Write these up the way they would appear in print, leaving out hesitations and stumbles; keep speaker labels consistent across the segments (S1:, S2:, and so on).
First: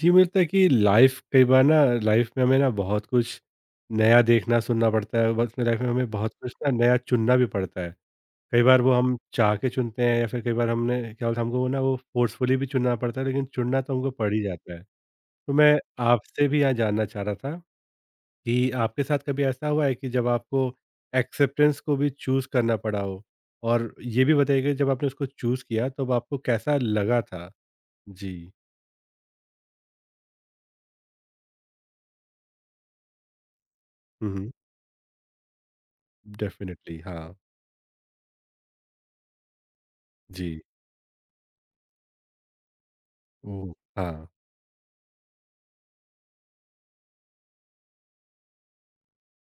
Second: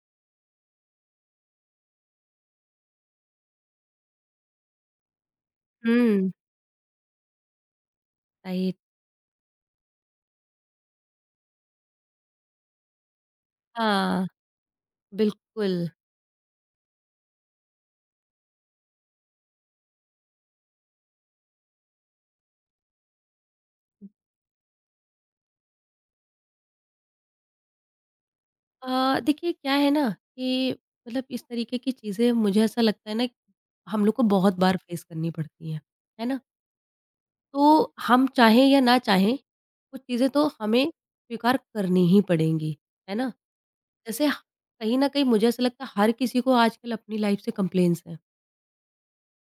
S1: जी, मुझे लगता है कि लाइफ़ कई बार ना लाइफ़ में हमें ना बहुत कुछ नया देखना सुनना पड़ता है, बस लाइफ़ में हमें
S2: हुँ।
S1: बहुत कुछ ना नया चुनना भी पड़ता है। कई
S2: राइट।
S1: बार वो हम चाह के चुनते हैं या फिर कई बार हमने क्या बोलते हैं हमको वो फ़ोर्सफुली भी चुनना पड़ता है, लेकिन चुनना तो हमको
S2: हाँ,
S1: पड़ ही जाता है। तो मैं
S2: बिल्कुल।
S1: आपसे भी यहाँ जानना चाह रहा था कि आपके साथ कभी ऐसा हुआ है कि जब आपको एक्सेप्टेंस को भी चूज़ करना पड़ा हो? और ये भी बताइए कि जब आपने उसको चूज़ किया तब आपको कैसा लगा था? जी।
S2: देखिए क्या है ना कि मतलब इस तरीके की चीज़ें मुझे ऐसा लगता है ना कि हम लोग को
S1: हुँ, हुँ।
S2: बहुत बार फेस करनी पड़ती हैं, है ना?
S1: डेफ़िनिटली हाँ।
S2: तो हम चाहें या ना चाहें, कुछ चीज़ें तो
S1: जी।
S2: हमें स्वीकार करनी ही पड़ेंगी, है ना?
S1: ओह! हाँ,
S2: जैसे ह कहीं न कहीं मुझे ऐसा लगता है हर किसी को आजकल अपनी लाइफ़ से कंप्लेंट्स हैं,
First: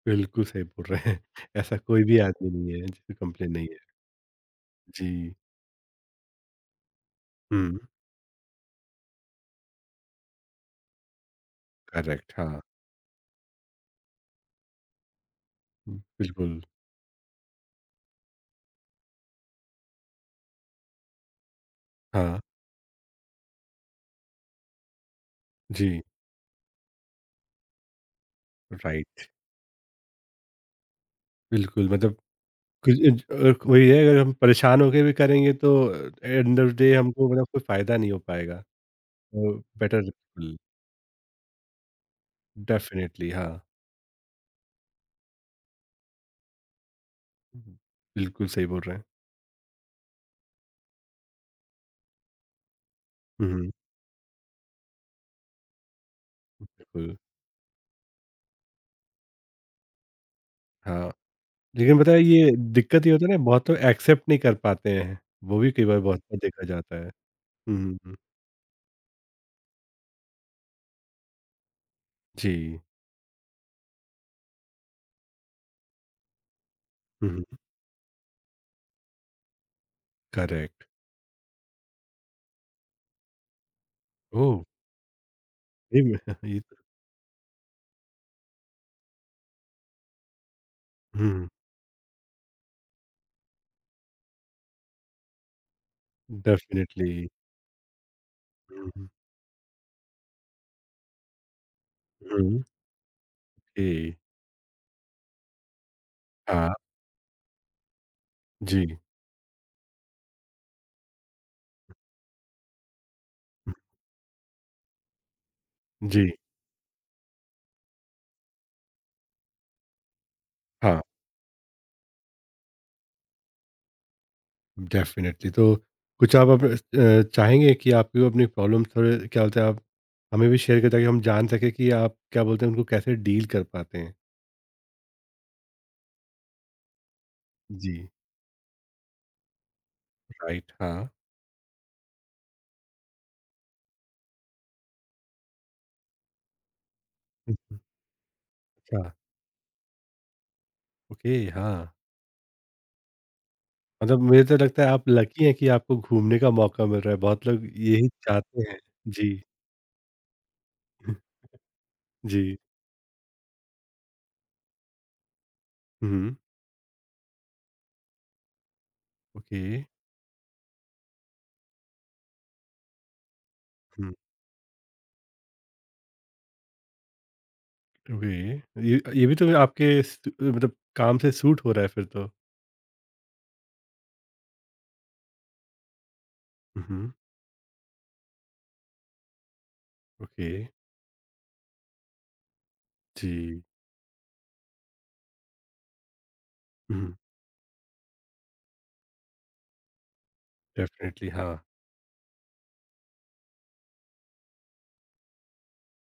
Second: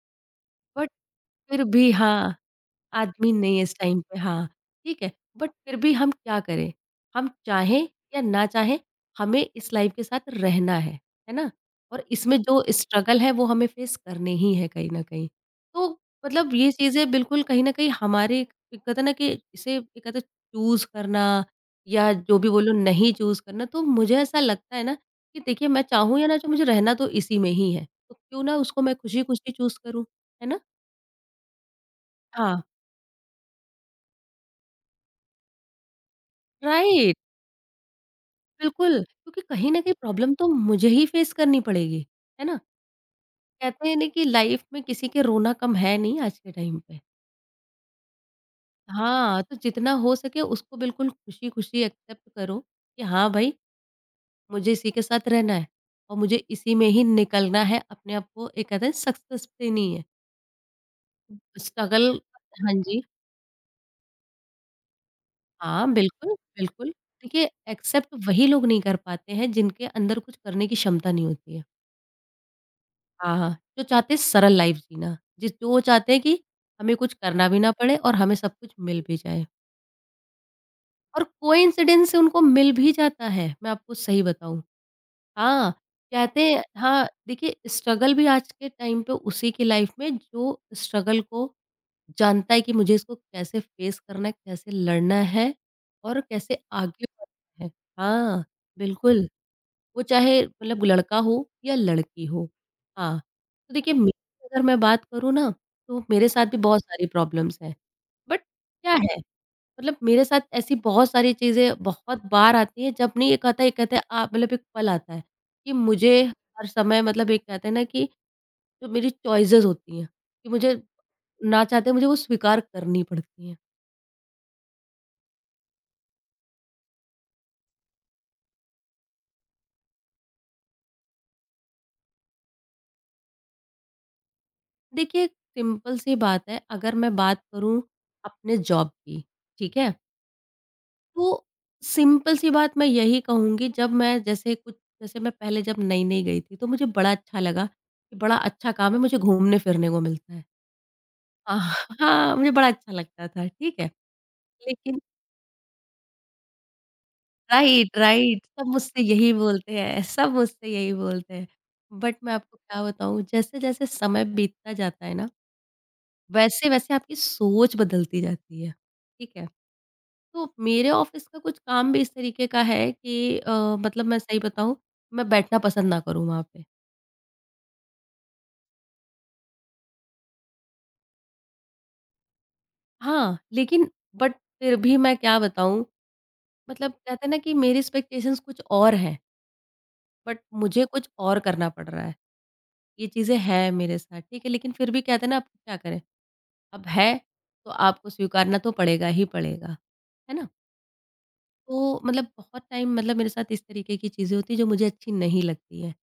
S1: बिल्कुल सही बोल
S2: बट
S1: रहे हैं।
S2: फिर
S1: ऐसा
S2: भी
S1: कोई भी
S2: हाँ।
S1: आदमी नहीं है जिसे
S2: एडमिन
S1: कंप्लेन
S2: नहीं है
S1: नहीं
S2: इस
S1: है।
S2: टाइम पे हाँ, ठीक है।
S1: जी।
S2: बट फिर भी हम क्या करें? हम
S1: हुँ,
S2: चाहें या ना चाहें, हमें इस लाइफ़ के साथ रहना है ना? और
S1: करेक्ट
S2: इसमें
S1: हाँ,
S2: जो स्ट्रगल है वो हमें फेस करने ही है कहीं न कहीं। तो मतलब
S1: बिल्कुल।
S2: ये चीज़ें बिल्कुल कहीं न कहीं हमारे एक कहते हैं ना कि इसे ये कहते हैं चूज़ करना या जो
S1: हाँ,
S2: भी बोलो नहीं चूज़ करना, तो मुझे ऐसा लगता है ना कि देखिए मैं
S1: जी,
S2: चाहूँ या ना चाहूँ मुझे रहना तो इसी में ही है। तो क्यों ना उसको मैं
S1: राइट।
S2: खुशी-खुशी चूज़ करूँ, है ना?
S1: बिल्कुल मतलब
S2: हाँ,
S1: कुछ वही है अगर हम परेशान होके भी करेंगे तो end of the day
S2: right.
S1: हमको मतलब कोई फ़ायदा नहीं हो पाएगा।
S2: बिल्कुल, क्योंकि
S1: तो
S2: कहीं न कहीं
S1: बेटर
S2: प्रॉब्लम तो
S1: बिल्कुल,
S2: मुझे ही फेस करनी पड़ेगी, है ना?
S1: डेफिनिटली हाँ।
S2: कहते हैं ना कि लाइफ में किसी के रोना कम है नहीं आज के टाइम पे।
S1: हम्म, बिल्कुल सही बोल रहे हैं।
S2: हाँ, तो जितना हो सके उसको बिल्कुल खुशी-खुशी एक्सेप्ट करो कि हाँ भाई,
S1: हुँ,
S2: मुझे इसी के साथ रहना है और मुझे इसी में ही
S1: बिल्कुल,
S2: निकलना है, अपने आप को एक कहते हैं सक्सेस देनी है।
S1: हाँ। लेकिन
S2: स्ट्रगल
S1: पता है ये
S2: हाँ जी,
S1: दिक्कत ये होता है ना बहुत लोग एक्सेप्ट नहीं कर पाते हैं। वो भी कई
S2: हाँ,
S1: बार बहुत
S2: बिल्कुल,
S1: बार देखा
S2: बिल्कुल।
S1: जाता है।
S2: देखिए, एक्सेप्ट
S1: हुँ।
S2: वही लोग नहीं कर पाते हैं जिनके अंदर कुछ करने की क्षमता नहीं होती है।
S1: जी।
S2: हाँ, हाँ, जो चाहते हैं सरल लाइफ जीना, जिस जो वो चाहते हैं कि हमें कुछ
S1: हुँ,
S2: करना
S1: हुँ।
S2: भी ना पड़े और हमें सब कुछ मिल भी जाए
S1: करेक्ट।
S2: और कोइंसिडेंस से उनको मिल भी जाता है, मैं आपको सही
S1: ओह!
S2: बताऊँ। हाँ,
S1: सही में
S2: कहते
S1: ये
S2: हैं
S1: तो
S2: हाँ, देखिए स्ट्रगल भी आज के टाइम पे उसी की लाइफ में जो स्ट्रगल
S1: हुँ,
S2: को जानता है कि मुझे इसको कैसे फेस करना है, कैसे लड़ना है और कैसे आगे
S1: डेफ़िनिटली।
S2: बढ़ना है। हाँ,
S1: हुँ, हुँ,
S2: बिल्कुल। वो चाहे मतलब लड़का हो या लड़की हो।
S1: हुँ,
S2: हाँ, तो देखिए
S1: जी।
S2: मेरी अगर मैं बात करूँ ना, तो मेरे साथ भी
S1: हाँ,
S2: बहुत सारी प्रॉब्लम्स हैं। बट
S1: जी।
S2: क्या है, मतलब मेरे साथ ऐसी बहुत सारी चीज़ें बहुत बार आती हैं जब नहीं एक आता है एक कहते हैं आ मतलब एक पल आता है, कि मुझे
S1: जी,
S2: हर समय मतलब एक कहते हैं ना कि जो मेरी चॉइसेस होती हैं, कि मुझे
S1: हाँ,
S2: ना चाहते मुझे वो स्वीकार करनी पड़ती हैं।
S1: डेफ़िनिटली। तो कुछ आप अब चाहेंगे कि आप जो अपनी प्रॉब्लम थोड़े क्या बोलते हैं आप हमें भी शेयर करें ताकि हम जान सकें कि आप क्या बोलते हैं उनको कैसे डील कर पाते हैं?
S2: देखिए सिंपल सी बात है, अगर मैं बात करूँ
S1: जी,
S2: अपने जॉब की, ठीक है?
S1: राइट, हाँ।
S2: तो सिंपल सी बात मैं यही कहूँगी जब मैं जैसे कुछ जैसे मैं पहले जब नई-नई गई थी तो मुझे बड़ा अच्छा
S1: हुँ,
S2: लगा
S1: हुँ,
S2: कि बड़ा अच्छा काम है
S1: अच्छा,
S2: मुझे घूमने-फिरने को मिलता है।
S1: ओके,
S2: आह
S1: हाँ।
S2: हाँ, मुझे बड़ा अच्छा लगता था, ठीक है।
S1: मतलब मुझे तो लगता है
S2: लेकिन
S1: आप लकी हैं कि आपको घूमने का मौका मिल रहा है। बहुत लोग
S2: राइट,
S1: यही
S2: राइट। सब
S1: चाहते हैं।
S2: मुझसे यही
S1: जी,
S2: बोलते हैं, सब मुझसे यही बोलते हैं। बट मैं
S1: जी।
S2: आपको क्या बताऊँ जैसे-जैसे समय बीतता जाता है ना,
S1: हुँ,
S2: वैसे-वैसे आपकी सोच बदलती जाती है, ठीक है।
S1: ओके।
S2: तो मेरे ऑफिस का कुछ काम भी इस तरीके का है कि मतलब
S1: हुँ,
S2: मैं सही बताऊँ, मैं बैठना पसंद ना करूँ वहाँ पे।
S1: ओके। ये भी तो आपके स मतलब काम से सूट हो रहा है फिर तो।
S2: हाँ, लेकिन बट फिर भी मैं क्या बताऊँ,
S1: हुँ,
S2: मतलब
S1: हुँ,
S2: कहते हैं ना कि मेरी एक्सपेक्टेशंस कुछ और हैं, बट
S1: ओके।
S2: मुझे कुछ और करना पड़ रहा है। ये चीज़ें
S1: जी।
S2: हैं मेरे साथ, ठीक है? लेकिन फिर भी कहते हैं ना, अब क्या करें? अब
S1: हुँ, हुँ,
S2: है, तो आपको स्वीकारना तो पड़ेगा ही पड़ेगा। है ना?
S1: डेफ़िनिटली हाँ।
S2: तो मतलब बहुत टाइम मतलब मेरे साथ इस तरीके की चीज़ें होती हैं जो मुझे अच्छी नहीं लगती हैं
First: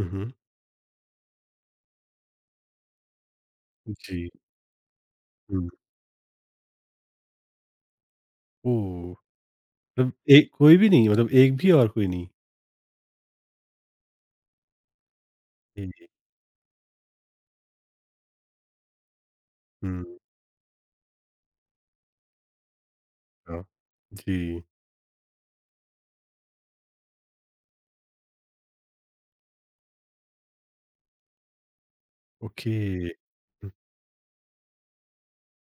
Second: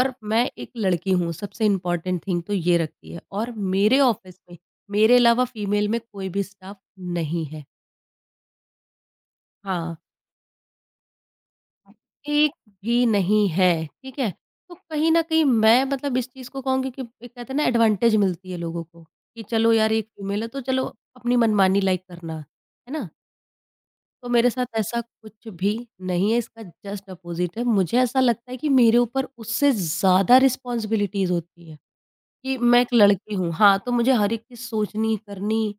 S1: हुँ, हुँ,
S2: मैं एक लड़की हूँ, सबसे इम्पोर्टेंट थिंग तो ये रखती है और मेरे
S1: जी।
S2: ऑफ़िस में मेरे अलावा
S1: हुँ,
S2: फ़ीमेल में कोई भी स्टाफ़ नहीं है।
S1: ओह!
S2: हाँ,
S1: मतलब एक कोई भी नहीं मतलब एक भी और कोई नहीं?
S2: एक भी नहीं है, ठीक है? तो कहीं न कहीं मैं
S1: जी,
S2: मतलब इस चीज़ को कहूँगी कि एक कहते हैं ना एडवांटेज मिलती है लोगों को कि चलो यार
S1: हुँ,
S2: एक फ़ीमेल है तो चलो अपनी मनमानी लाइक करना, है ना?
S1: हाँ।
S2: तो मेरे
S1: जी,
S2: साथ ऐसा कुछ भी नहीं है, इसका जस्ट अपोज़िट है। मुझे ऐसा लगता है कि मेरे ऊपर उससे ज़्यादा रिस्पॉन्सिबिलिटीज़ होती हैं कि
S1: ओके।
S2: मैं एक लड़की हूँ।
S1: हुँ,
S2: हाँ, तो मुझे हर एक चीज़ सोचनी, करनी,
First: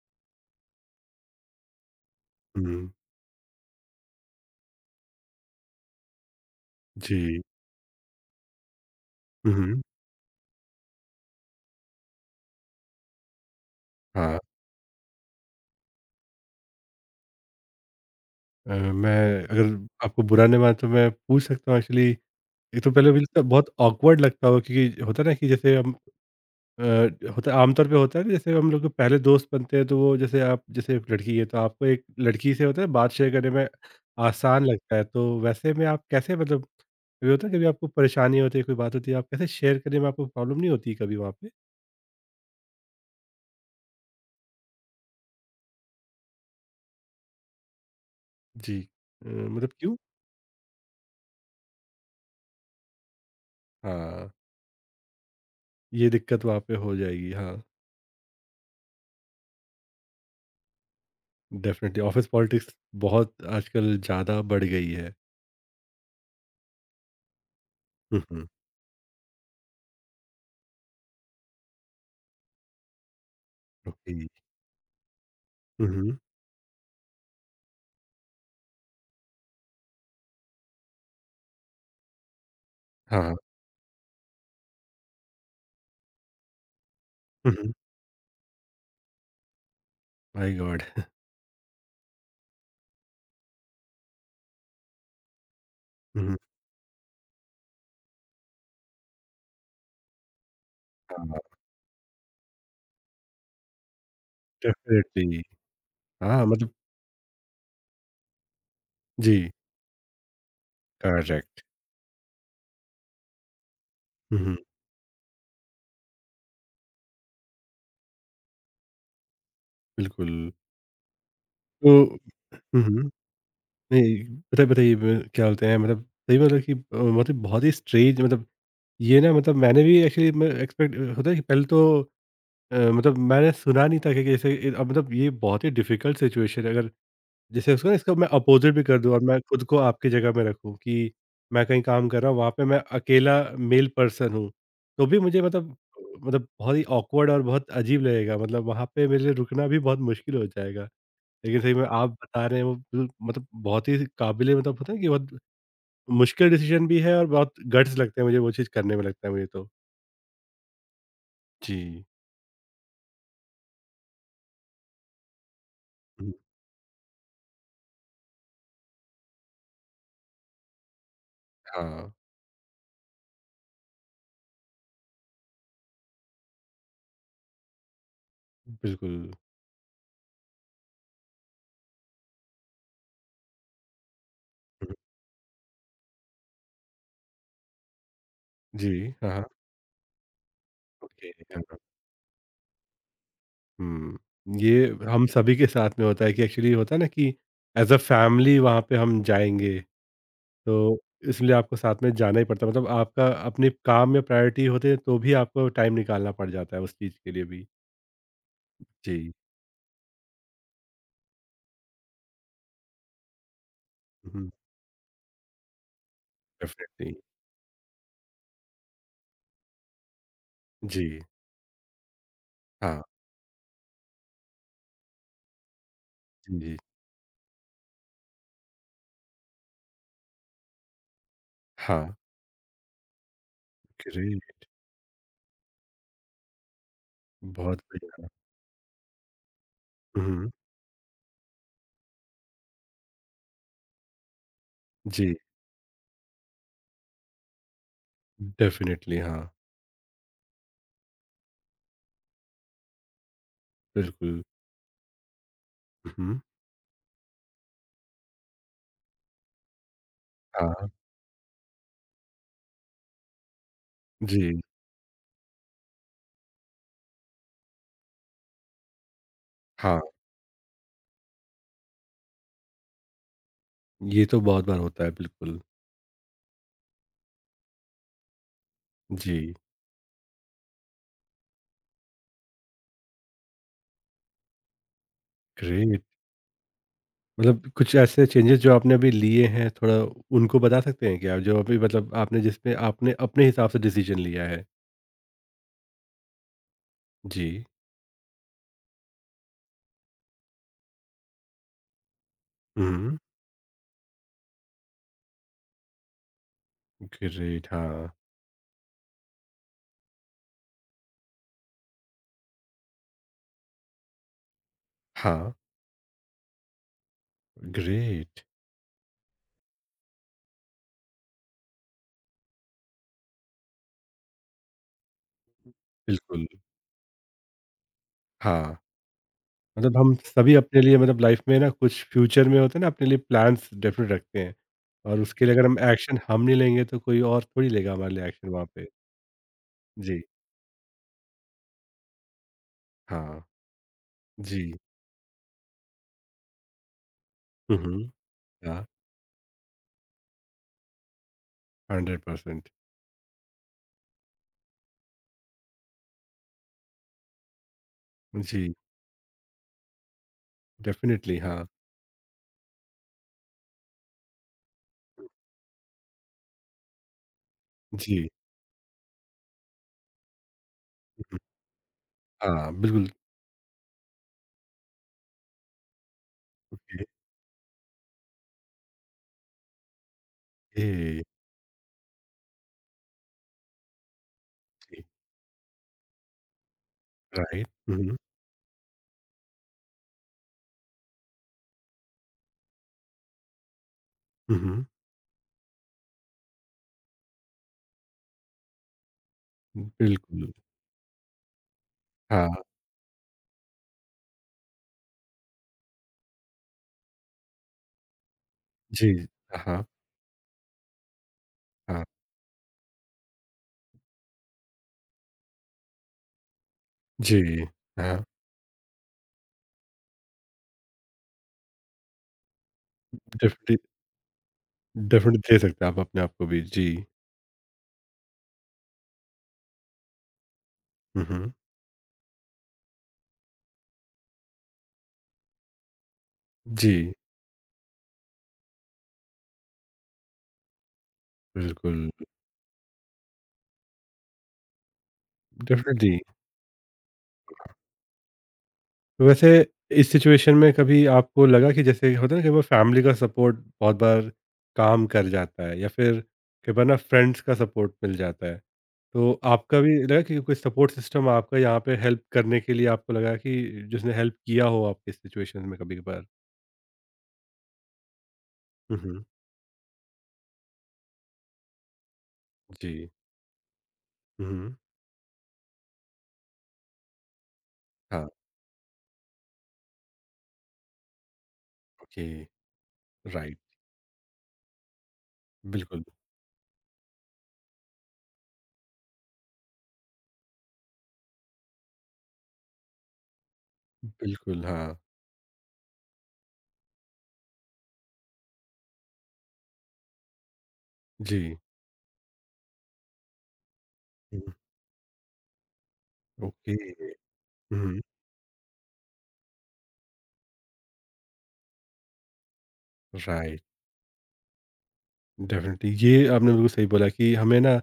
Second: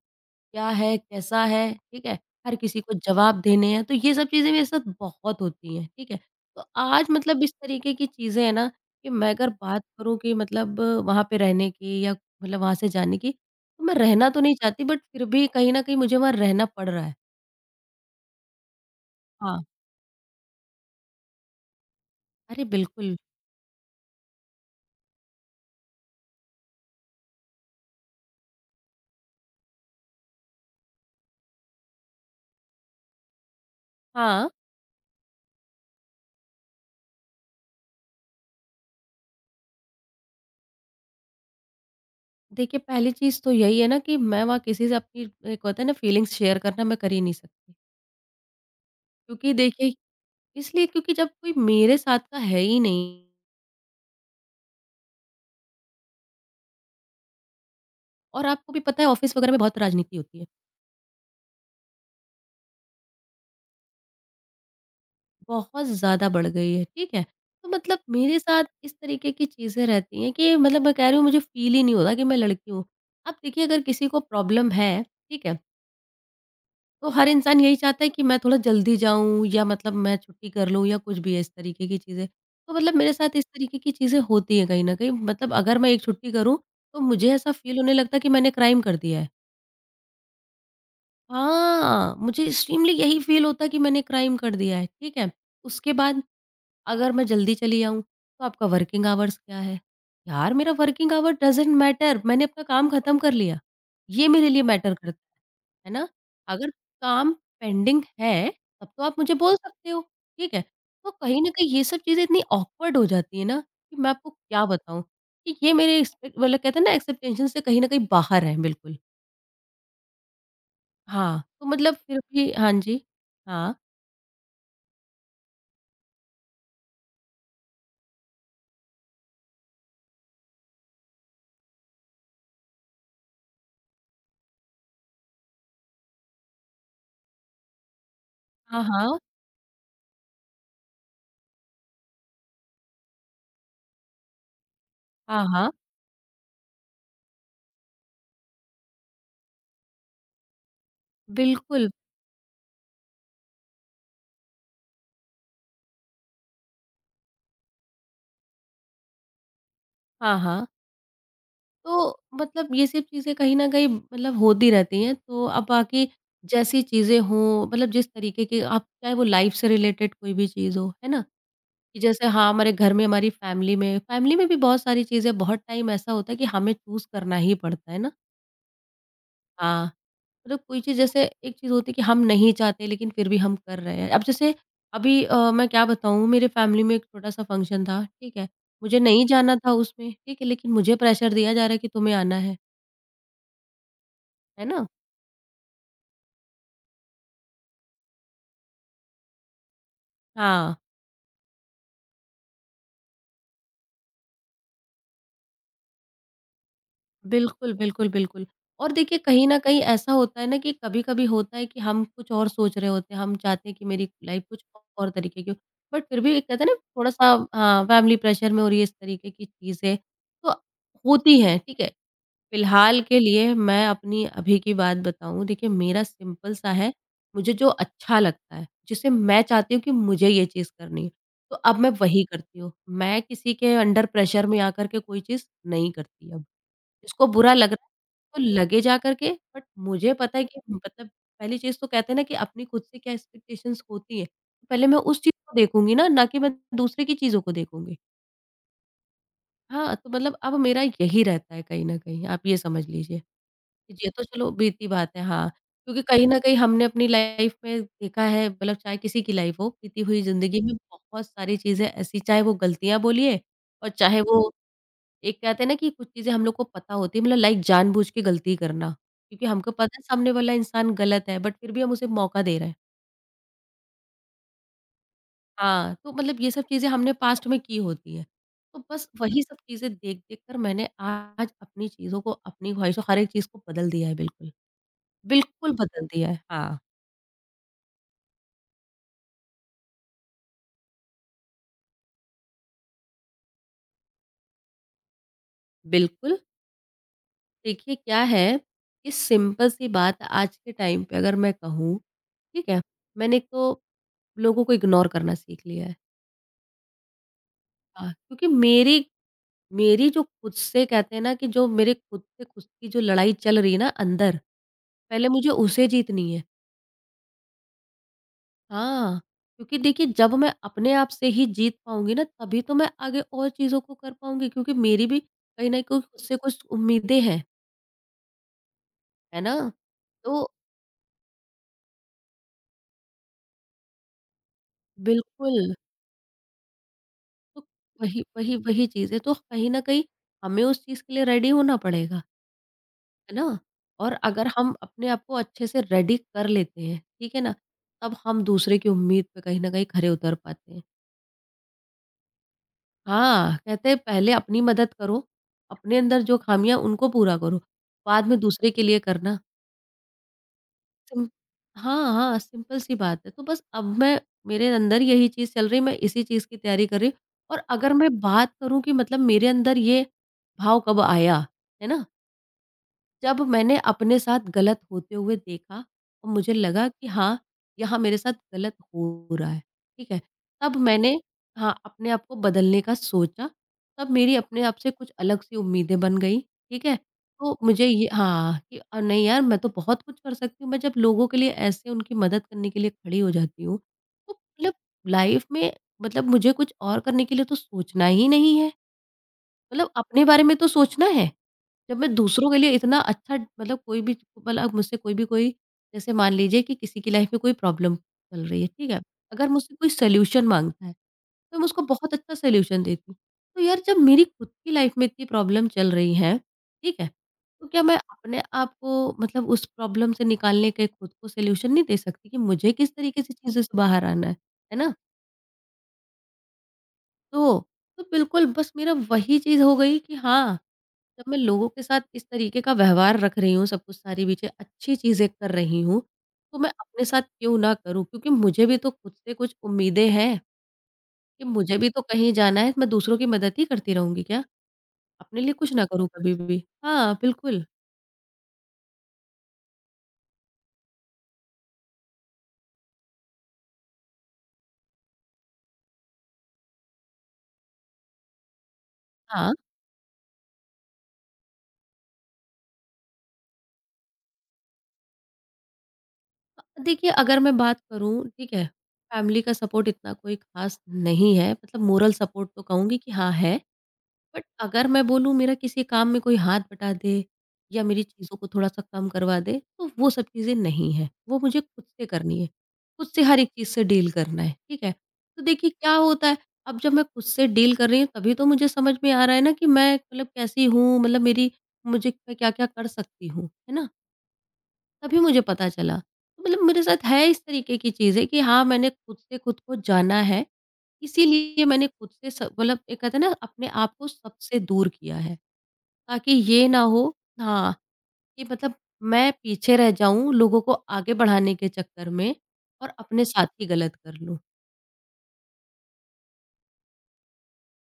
S2: क्या है, कैसा है, ठीक है? हर किसी
S1: हुँ,
S2: को जवाब देने हैं, तो ये सब चीज़ें मेरे साथ बहुत होती हैं, ठीक है? तो आज
S1: जी।
S2: मतलब इस तरीके की चीज़ें हैं ना कि मैं अगर
S1: हुँ, हुँ,
S2: बात करूँ कि मतलब वहाँ पे रहने की या मतलब वहाँ से जाने की, तो मैं रहना
S1: हाँ।
S2: तो नहीं चाहती बट फिर भी कहीं न कहीं मुझे वहाँ रहना पड़ रहा है।
S1: मैं अगर
S2: हाँ।
S1: आपको बुरा ना माने तो मैं पूछ सकता हूँ एक्चुअली
S2: अरे
S1: ये तो पहले
S2: बिल्कुल।
S1: मुझे तो बहुत ऑकवर्ड लगता होगा क्योंकि होता है ना कि जैसे हम अ, होता आमतौर पे होता है ना जैसे हम लोग के पहले दोस्त बनते हैं तो वो जैसे आप जैसे एक लड़की है तो आपको एक लड़की से होता है बात शेयर करने में
S2: हाँ,
S1: आसान लगता है तो वैसे में आप कैसे मतलब कभी होता है कभी आपको परेशानी होती है कोई बात होती है आप कैसे शेयर करने में आपको प्रॉब्लम नहीं होती कभी वहाँ पे
S2: देखिए पहली चीज़ तो यही है ना कि मैं वहाँ किसी से अपनी एक होता है ना फीलिंग्स शेयर करना मैं कर ही नहीं सकती।
S1: जी
S2: क्योंकि
S1: मतलब
S2: देखिए
S1: क्यों
S2: इसलिए क्योंकि जब कोई मेरे साथ का है ही नहीं
S1: हाँ ये दिक्कत वहाँ पे हो जाएगी हाँ
S2: और आपको भी पता है ऑफ़िस वग़ैरह में बहुत राजनीति होती है,
S1: डेफिनेटली ऑफिस पॉलिटिक्स बहुत आजकल ज़्यादा बढ़ गई है
S2: बहुत ज़्यादा बढ़ गई है, ठीक है? तो मतलब मेरे
S1: हम्म
S2: साथ इस तरीके की चीज़ें रहती हैं कि मतलब मैं कह रही हूँ मुझे फ़ील ही नहीं होता कि मैं लड़की हूँ। अब देखिए अगर किसी को
S1: ओके
S2: प्रॉब्लम है, ठीक है?
S1: हम्म
S2: तो हर इंसान यही चाहता है कि मैं थोड़ा जल्दी जाऊँ या मतलब मैं छुट्टी कर लूँ या कुछ भी है इस तरीके की चीज़ें। तो मतलब मेरे
S1: हाँ
S2: साथ इस तरीके की चीज़ें होती हैं कहीं न कहीं मतलब अगर मैं एक छुट्टी करूँ, तो मुझे ऐसा
S1: हम्म
S2: फ़ील होने लगता है कि मैंने क्राइम कर दिया है।
S1: माय गॉड
S2: हाँ, मुझे एक्सट्रीमली यही फ़ील होता है कि मैंने क्राइम कर दिया है, ठीक है? उसके बाद
S1: हम्म
S2: अगर मैं जल्दी चली जाऊँ तो आपका वर्किंग आवर्स क्या है? यार मेरा वर्किंग आवर
S1: हाँ
S2: डज़न्ट मैटर मैंने अपना काम ख़त्म कर लिया, ये मेरे लिए मैटर करता
S1: डेफिनेटली
S2: है ना?
S1: हाँ
S2: अगर
S1: मतलब
S2: काम पेंडिंग है तब तो आप मुझे
S1: जी,
S2: बोल सकते हो, ठीक है? तो कहीं न
S1: करेक्ट।
S2: कहीं ये सब चीज़ें इतनी ऑकवर्ड हो जाती है ना कि मैं आपको
S1: हुँ, हुँ,
S2: क्या बताऊँ कि ये मेरे एक्सपेक्ट मतलब कहते हैं ना एक्सपेक्टेशन से कहीं न कहीं बाहर है बिल्कुल।
S1: बिल्कुल।
S2: हाँ, तो
S1: तो
S2: मतलब
S1: हुँ,
S2: फिर भी हाँ जी।
S1: हुँ,
S2: हाँ,
S1: नहीं, बताइए बताइए ब क्या बोलते हैं मतलब सही मतलब कि मतलब बहुत ही स्ट्रेंज मतलब ये ना मतलब मैंने भी एक्चुअली मैं एक्सपेक्ट होता है कि पहले तो मतलब मैंने सुना नहीं था कि कैसे मतलब ये बहुत ही डिफ़िकल्ट सिचुएशन है अगर जैसे उसको ना इसका मैं अपोज़िट
S2: हाँ,
S1: भी कर दूँ और
S2: हाँ,
S1: मैं खुद को आपकी जगह में रखूँ कि मैं कहीं काम कर रहा हूँ, वहाँ पे मैं अकेला मेल पर्सन हूँ। तो भी मुझे
S2: हाँ, हाँ,
S1: मतलब मतलब बहुत ही ऑकवर्ड और बहुत अजीब लगेगा मतलब वहाँ पे मेरे लिए रुकना भी बहुत मुश्किल हो जाएगा। लेकिन सही में
S2: बिल्कुल।
S1: आप बता रहे हैं वो बिल मतलब बहुत ही काबिले मतलब होता है कि बहुत मुश्किल डिसीज़न भी है और बहुत गट्स लगते हैं मुझे वो चीज़ करने में लगता है मुझे तो।
S2: हाँ, हाँ।
S1: जी।
S2: तो मतलब ये सब चीज़ें कहीं न कहीं मतलब होती रहती हैं। तो अब बाकी
S1: हुँ।
S2: जैसी चीज़ें हों मतलब जिस तरीके की आप चाहे वो लाइफ़ से रिलेटेड कोई भी चीज़ हो, है ना? कि
S1: हाँ,
S2: जैसे हाँ, हमारे घर में हमारी फैमिली में भी बहुत सारी चीज़ें बहुत टाइम ऐसा होता है कि हमें चूज़ करना ही पड़ता है ना।
S1: बिल्कुल।
S2: हाँ, मतलब कोई चीज़ जैसे एक चीज़ होती है कि हम नहीं चाहते लेकिन फिर भी हम कर रहे हैं। अब जैसे
S1: हुँ।
S2: अभी मैं क्या बताऊँ मेरे फैमिली में एक छोटा-सा फंक्शन था, ठीक है?
S1: जी,
S2: मुझे नहीं
S1: हाँ, हाँ।
S2: जाना था उसमें, ठीक है? लेकिन मुझे
S1: ओके,
S2: प्रेशर दिया
S1: हाँ।
S2: जा रहा है कि तुम्हें आना
S1: हुँ।
S2: है ना?
S1: ये हम सभी के साथ में होता है कि एक्चुअली होता है ना कि एज़ अ फैमिली वहाँ पे हम जाएँगे,
S2: हाँ,
S1: तो इसलिए आपको साथ में जाना ही पड़ता है। मतलब आपका अपने काम में प्रायोरिटी होते हैं तो भी आपको टाइम निकालना पड़ जाता है उस चीज़ के लिए भी।
S2: बिल्कुल। और देखिए
S1: जी।
S2: कहीं न कहीं ऐसा होता है ना कि कभी-कभी होता है कि हम कुछ और सोच रहे होते हैं, हम चाहते हैं कि मेरी लाइफ़
S1: हुँ,
S2: कुछ और तरीके की हो, बट फिर भी एक कहते हैं ना
S1: डेफ़िनिटली।
S2: थोड़ा-सा हाँ, फैमिली प्रेशर में और ये इस तरीके की चीज़ें तो
S1: जी,
S2: होती हैं, ठीक है? फ़िलहाल
S1: हाँ।
S2: के लिए मैं अपनी अभी की बात बताऊँ, देखिए मेरा
S1: जी,
S2: सिंपल-सा
S1: जी।
S2: है, मुझे जो अच्छा लगता है, जिसे मैं चाहती हूँ कि मुझे ये चीज़ करनी है, तो अब मैं
S1: हाँ,
S2: वही करती हूँ। मैं किसी के अंडर प्रेशर में
S1: ग्रेट
S2: आकर के कोई चीज़ नहीं करती अब। जिसको बुरा लग
S1: बहुत
S2: रहा है,
S1: बढ़िया।
S2: उसको लगे जा कर के बट मुझे पता है
S1: हुँ,
S2: कि मतलब पहली चीज़ तो कहते हैं ना कि अपनी खुद से क्या एक्सपेक्टेशंस होती हैं, तो पहले मैं उस
S1: जी,
S2: चीज़ को देखूँगी ना, ना कि मैं दूसरे की चीज़ों को देखूँगी।
S1: डेफ़िनिटली हाँ,
S2: हाँ, तो मतलब अब मेरा यही रहता है कहीं न कहीं, आप ये समझ लीजिए। कि ये तो
S1: बिल्कुल।
S2: चलो बीती बात है, हाँ। क्योंकि कहीं न
S1: हुँ,
S2: कहीं हमने अपनी लाइफ़ में देखा है मतलब चाहे किसी की लाइफ़ हो, बीती हुई ज़िंदगी में
S1: हाँ,
S2: बहुत सारी चीज़ें ऐसी चाहे वो गलतियाँ बोलिए और चाहे वो
S1: जी,
S2: एक कहते हैं ना कि कुछ चीज़ें हम लोग को पता होती है मतलब लाइक जानबूझ के गलती करना, क्योंकि हमको पता है
S1: हाँ,
S2: सामने वाला इंसान गलत है बट फिर भी हम उसे मौका दे रहे हैं।
S1: ये तो बहुत बार होता है बिल्कुल।
S2: हाँ, तो मतलब ये सब चीज़ें हमने पास्ट में की होती हैं। तो बस वही
S1: जी,
S2: सब चीज़ें देख-देख कर मैंने आज अपनी चीज़ों को, अपनी ख्वाहिशों हर एक चीज़ को बदल दिया है बिल्कुल। बिल्कुल
S1: ग्रेट।
S2: बदल दिया है। हाँ,
S1: मतलब कुछ ऐसे चेंजेस जो आपने अभी लिए हैं थोड़ा उनको बता सकते हैं क्या? जो अभी मतलब आपने जिसमें आपने अपने हिसाब से डिसीजन लिया है?
S2: बिल्कुल।
S1: जी।
S2: देखिए क्या है, कि सिंपल सी बात आज के टाइम पे अगर मैं कहूँ, ठीक है?
S1: हुँ,
S2: मैंने एक तो लोगों को इग्नोर करना सीख लिया है।
S1: ग्रेट हाँ।
S2: हाँ, क्योंकि मेरी मेरी जो खुद से कहते हैं ना कि जो मेरे खुद से खुद की जो लड़ाई चल रही है ना अंदर, पहले मुझे
S1: हाँ,
S2: उसे जीतनी है।
S1: ग्रेट
S2: हाँ, क्योंकि देखिए जब मैं अपने आप से ही जीत पाऊँगी ना तभी तो मैं आगे और चीज़ों को कर पाऊँगी क्योंकि मेरी भी कहीं न कहीं खुद से
S1: बिल्कुल,
S2: कुछ उम्मीदें हैं,
S1: हाँ।
S2: है ना?
S1: मतलब हम
S2: तो
S1: सभी अपने लिए मतलब लाइफ में ना कुछ फ्यूचर में होते हैं ना अपने लिए प्लान्स डेफ़िनेट रखते हैं और उसके लिए अगर
S2: बिल्कुल,
S1: हम एक्शन हम नहीं लेंगे तो कोई और
S2: तो
S1: थोड़ी लेगा हमारे
S2: वही
S1: लिए एक्शन
S2: वही
S1: वहाँ
S2: वही
S1: पे।
S2: चीज़ है तो कहीं न कहीं
S1: जी,
S2: हमें उस चीज़ के लिए रेडी होना पड़ेगा। है
S1: हाँ,
S2: ना? और अगर हम
S1: जी।
S2: अपने आप को अच्छे से रेडी कर लेते हैं, ठीक है ना?
S1: हुँ, हुँ,
S2: तब हम दूसरे
S1: हाँ,
S2: की उम्मीद पे कहीं न कहीं खरे उतर पाते हैं।
S1: 100%
S2: हाँ, कहते हैं पहले अपनी मदद करो, अपने अंदर जो खामियाँ उनको पूरा करो, बाद में दूसरे
S1: जी,
S2: के लिए करना। सिम
S1: डेफ़िनेटली हाँ,
S2: हाँ, हाँ, सिंपल सी बात है। तो बस अब मैं मेरे अंदर यही चीज़ चल रही है, मैं इसी चीज़ की तैयारी कर रही हूँ और अगर मैं
S1: जी।
S2: बात करूँ कि मतलब मेरे अंदर ये भाव कब आया, है ना?
S1: हाँ, बिल्कुल।
S2: जब मैंने अपने साथ गलत होते हुए देखा और मुझे लगा
S1: ओके,
S2: कि हाँ, यहाँ मेरे साथ गलत हो रहा है, ठीक है? तब मैंने
S1: ए,
S2: हाँ, अपने आप को बदलने का सोचा, तब मेरी अपने आप से
S1: जी,
S2: कुछ अलग सी उम्मीदें बन गई, ठीक है? तो
S1: राइट।
S2: मुझे ये
S1: हुँ,
S2: हाँ, कि नहीं यार मैं तो बहुत कुछ कर सकती हूँ, मैं जब लोगों के लिए ऐसे उनकी मदद करने के लिए खड़ी हो जाती हूँ, तो
S1: हुँ,
S2: मतलब
S1: हुँ,
S2: लाइफ़ में मतलब मुझे कुछ और करने के लिए तो सोचना ही नहीं है।
S1: हुँ,
S2: मतलब अपने बारे
S1: बिल्कुल।
S2: में तो सोचना है, जब मैं
S1: हाँ,
S2: दूसरों के लिए इतना अच्छा मतलब कोई भी मतलब मुझसे कोई भी कोई जैसे मान लीजिए कि किसी की लाइफ़ में कोई प्रॉब्लम चल रही है, ठीक है?
S1: जी,
S2: अगर मुझसे
S1: हाँ,
S2: कोई सॉल्यूशन माँगता है, तो मैं उसको
S1: हाँ,
S2: बहुत अच्छा सॉल्यूशन देती हूँ। तो यार जब मेरी खुद की लाइफ़ में इतनी प्रॉब्लम चल रही है, ठीक है?
S1: जी,
S2: तो क्या मैं
S1: हाँ,
S2: अपने आप को मतलब उस प्रॉब्लम से निकालने के खुद को सॉल्यूशन नहीं दे सकती कि मुझे किस तरीके से चीज़ों से
S1: डेफ़िटली
S2: बाहर आना है ना?
S1: डेफ़िनेटली दे सकते हैं आप अपने आप को भी। जी,
S2: तो, तो बिल्कुल बस मेरा वही चीज़ हो गई कि हाँ,
S1: हुँ,
S2: जब मैं
S1: हुँ,
S2: लोगों के साथ इस तरीके का व्यवहार रख रही हूँ, सब कुछ सारी चीज़ें अच्छी चीज़ें कर रही हूँ, तो मैं अपने
S1: जी,
S2: साथ क्यों ना करूँ? क्योंकि मुझे भी तो खुद से कुछ उम्मीदें हैं कि मुझे भी
S1: बिल्कुल,
S2: तो कहीं जाना है, मैं दूसरों की मदद ही करती रहूँगी क्या? अपने लिए कुछ ना करूँ
S1: डेफ़िनेटली।
S2: कभी भी। हाँ, बिल्कुल।
S1: तो वैसे इस सिचुएशन में कभी आपको लगा कि जैसे होता है ना कई बार फैमिली का सपोर्ट बहुत बार काम कर जाता है या फिर कई बार ना फ्रेंड्स का सपोर्ट मिल जाता है तो
S2: हाँ,
S1: आपका भी लगा कि कोई सपोर्ट सिस्टम आपका यहाँ पे हेल्प करने के लिए आपको लगा कि जिसने हेल्प किया हो आपके सिचुएशन में कभी कभार
S2: देखिए अगर मैं बात करूँ, ठीक है,
S1: हम्म
S2: फैमिली का सपोर्ट इतना कोई ख़ास नहीं है, मतलब मोरल सपोर्ट तो कहूँगी
S1: जी
S2: कि हाँ है। बट
S1: हम्म
S2: अगर मैं बोलूँ मेरा किसी काम में कोई हाथ बटा दे या मेरी
S1: हाँ
S2: चीज़ों को थोड़ा-सा कम करवा दे, तो वो सब चीज़ें नहीं हैं। वो मुझे खुद से
S1: ओके
S2: करनी है। खुद से हर एक
S1: राइट
S2: चीज़ से डील करना है, ठीक है? तो देखिए क्या
S1: बिल्कुल
S2: होता है, अब जब मैं खुद से डील कर रही हूँ तभी तो मुझे समझ में आ रहा है ना कि मैं मतलब कैसी हूँ, मतलब मेरी मुझे मैं क्या-क्या कर सकती हूँ, है ना?
S1: बिल्कुल हाँ
S2: तभी मुझे पता चला। तो मतलब मेरे साथ है इस तरीके की चीज़ें कि हाँ, मैंने खुद से खुद को जाना है,
S1: जी
S2: इसीलिए मैंने खुद से स मतलब एक कहते हैं ना अपने आप को
S1: हम्म,
S2: सबसे दूर किया है। ताकि ये
S1: ओके
S2: ना हो हाँ,
S1: हम्म
S2: कि मतलब मैं पीछे रह जाऊँ लोगों को आगे बढ़ाने के चक्कर में और अपने साथ
S1: राइट
S2: ही गलत कर लूँ।
S1: डेफिनेटली ये आपने बिल्कुल सही बोला कि हमें ना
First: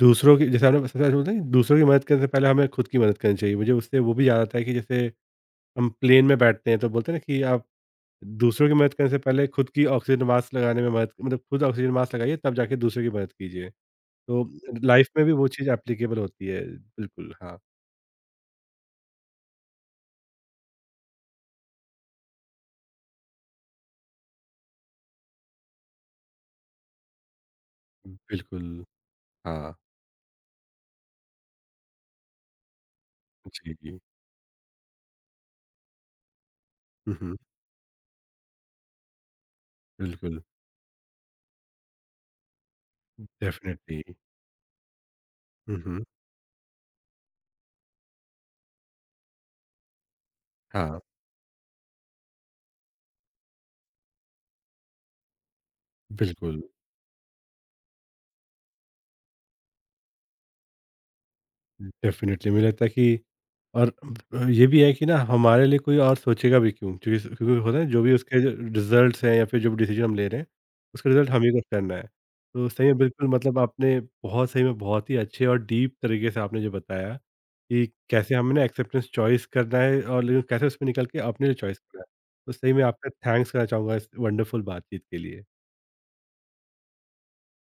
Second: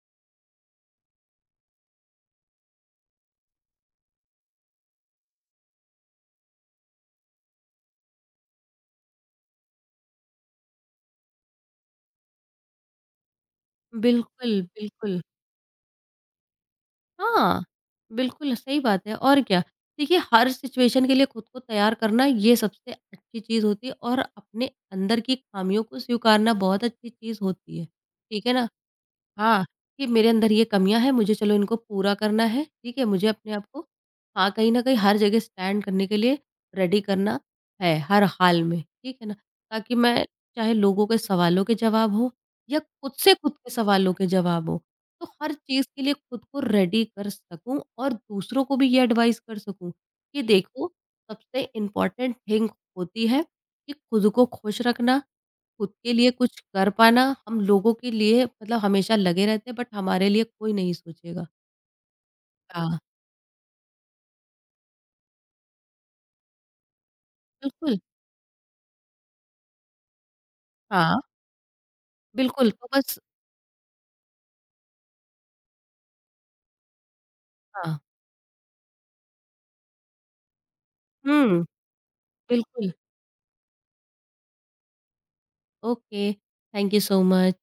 S1: दूसरों की जैसे आपने सबसे पहले बोलते हैं कि दूसरों की मदद करने से पहले हमें खुद की मदद करनी चाहिए। मुझे उससे वो भी याद आता है कि जैसे हम प्लेन में बैठते हैं तो बोलते हैं ना कि आप दूसरों की मदद करने से पहले खुद की ऑक्सीजन मास्क लगाने में मदद मतलब खुद ऑक्सीजन मास्क लगाइए तब जाके दूसरों की मदद कीजिए। तो
S2: बिल्कुल,
S1: लाइफ़
S2: बिल्कुल।
S1: में भी वो चीज़ एप्लीकेबल होती है। बिल्कुल, हाँ।
S2: हाँ, बिल्कुल सही बात है और क्या। देखिए हर सिचुएशन के लिए खुद को तैयार करना ये सबसे अच्छी चीज़ होती है और अपने अंदर की खामियों को स्वीकारना बहुत अच्छी चीज़ होती है। ठीक है ना?
S1: बिल्कुल,
S2: हाँ,
S1: हाँ।
S2: कि मेरे अंदर ये कमियाँ हैं, मुझे चलो इनको पूरा करना है, ठीक है? मुझे अपने आप
S1: जी,
S2: को
S1: जी।
S2: हाँ, कहीं न कहीं हर जगह स्टैंड करने के लिए रेडी
S1: हुँ, हुँ।
S2: करना है, हर हाल में, ठीक है ना? ताकि मैं
S1: बिल्कुल,
S2: चाहे लोगों के सवालों के जवाब हो या खुद से खुद के
S1: डेफ़िनिटली।
S2: सवालों के जवाब हो, तो हर
S1: हुँ,
S2: चीज़ के
S1: हुँ।
S2: लिए खुद को रेडी कर सकूँ और दूसरों को भी ये एडवाइस कर सकूँ कि देखो
S1: हाँ,
S2: सबसे इम्पोर्टेंट थिंग होती है कि खुद को खुश रखना खुद के लिए कुछ
S1: बिल्कुल,
S2: कर पाना हम लोगों के लिए मतलब हमेशा लगे रहते हैं बट हमारे लिए कोई नहीं सोचेगा।
S1: डेफ़िनिटली मुझे लगता है
S2: हाँ,
S1: कि और ये भी है कि ना हमारे लिए कोई और सोचेगा भी क्यों? क्योंकि स क्योंकि होता है ना
S2: बिल्कुल,
S1: जो भी उसके जो रिज़ल्ट्स हैं या फिर जो भी डिसीज़न हम ले रहे हैं, उसका
S2: हाँ,
S1: रिज़ल्ट हम ही को करना है। तो
S2: बिल्कुल
S1: सही
S2: तो
S1: में
S2: बस
S1: बिल्कुल मतलब आपने बहुत सही में बहुत ही अच्छे और डीप तरीके से आपने जो बताया कि
S2: हाँ,
S1: कैसे हमें ना एक्सेप्टेंस चॉइस करना है और लेकिन कैसे उसमें निकल के अपने लिए
S2: हुँ,
S1: चॉइस करना है। तो सही में
S2: बिल्कुल।
S1: आपका थैंक्स करना चाहूँगा इस वंडरफुल बातचीत के लिए।
S2: Okay, thank you so much.